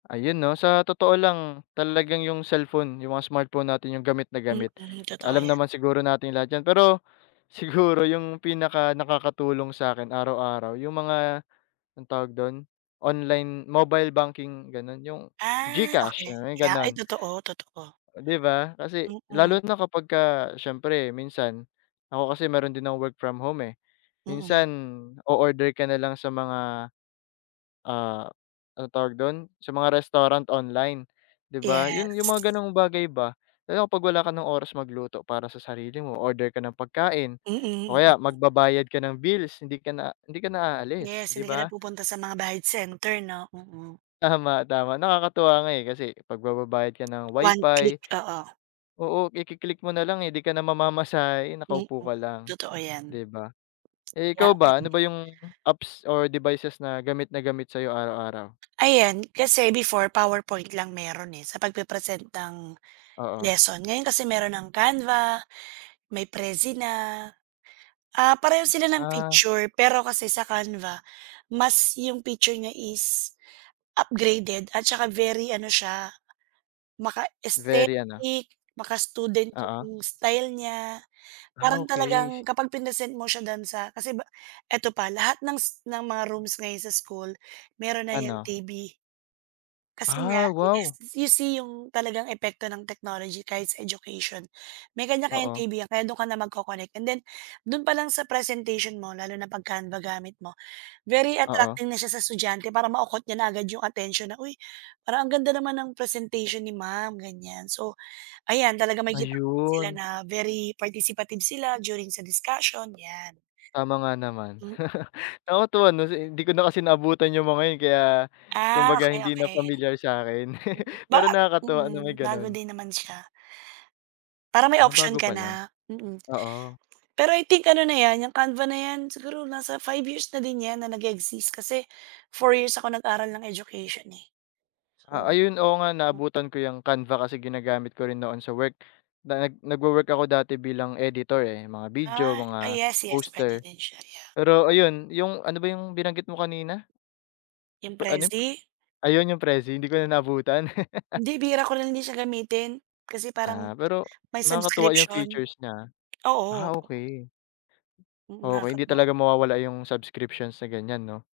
Ayun, 'no? Sa totoo lang talagang yung cellphone, yung mga smartphone natin yung gamit na gamit, Mm, totoo alam yan. naman siguro natin lahat yan. Pero siguro yung pinakanakakatulong sa'kin araw-araw, yung mga anong tawag dun, online mobile banking, gano'n, yung Ah, GCash, okey. yung Yeah. Ay, ganun. totoo, totoo. Di ba? Kasi Mm. lalo na kapagka siyempre minsan ako kasi meron din akong work from home eh. Mm. Minsan, o-order ka nalang sa mga, ah, anong tawag dun, sa mga restaurant online, di ba? Yun yung Yes. mga gano'ng bagay ba lalo na 'pag wala ka ng oras magluto para sa sarili mo, o-order ka ng pagkain Mm, o mm, kaya mm. magbabayad ka ng bills hindi ka na hindi ka na aalis, Yes, di hindi ka na ba? pupunta sa mga bayad center, 'no? Mm. Tama, tama, nakakatuwa nga eh, kasi 'pag magbabayad ka ng One click, WiFi oo. Oo, iki-click mo nalang eh, di ka na mamamasahe, Mm, nakaupo ka lang, totoo yan. di ba? Eh, Ya ikaw ba, ano kadi ba yung apps or devices na gamit na gamit sa'yo araw-araw? Ayan, kasi before PowerPoint lang meron eh, sa pagpe-present ng Oo. lesson. Ngayon kasi meron ng Canva, may Prezi na, ah, pareho sila ng Ah. picture pero kasi sa Canva mas yung picture niya is upgraded at saka very ano siya, Very ano? maka-aesthetic, maka-student Oo. yung style niya. Ah, Parang talagang okey. kapag prinesent mo siya dun sa kasi ba eto pa, lahat ng s ng mga rooms ngayon sa school meron na yan Ano? TV. Kasi nga Ah, is wow. you see yung talagang epekto ng technology kahit sa education. May kanya-kanyang Oo. TV yan, kaya dun ka na magco-connect and then dun palang sa presentation mo lalo na 'pag Canva gamit mo, very Oo. attracting na siya sa estudyante para mako-caught niya na agad yung atensyon na, "Uy, parang ang ganda naman ng presentation ni ma'am," ganiyan. So, ayan, talaga makikita mo din sila Ayun. na very participative sila during sa discussion, yan. Tama nga naman. Mm. Nakakatuwa 'no, kasi hindi ko na kasi naabutan yung mga yun kaya Ah, kumbaga okey, hindi na okey. pamilyar sa'kin. Mm, ba Pero nakakatuwa na mm, may bago gano'n. din naman siya. Para may Ah, option bago ka palang? na, mm. Oo. Pero I think ano na yan, yung canva na yan, siguro nasa 5 years na din yan na nag-e-exist kasi 4 years ako nag-aral ng education eh. Ah, So ayun, oo nga, hmm. naabutan ko yung Canva kasi ginagamit ko rin noon sa work. Na nag nagwo-work ako dati bilang editor eh, mga video, Ah. Ah, mga yes, yes, pwede poster. din siya. Yeah. Pero ayun, yung ano ba yung binanggit mo kanina? Yung Ano yun, p Prezi? ayun, yung Prezi. Hindi ko na naabutan. Hindi, bihira ko lang din siya gamitin kasi parang Ah, pero may nakakatuwa yung subscription. features niya ah. Ah, Oo. okey. Mm, Okey, hindi nakakatuwa. talaga mawawala yung subscriptions sa ganiyan, 'no?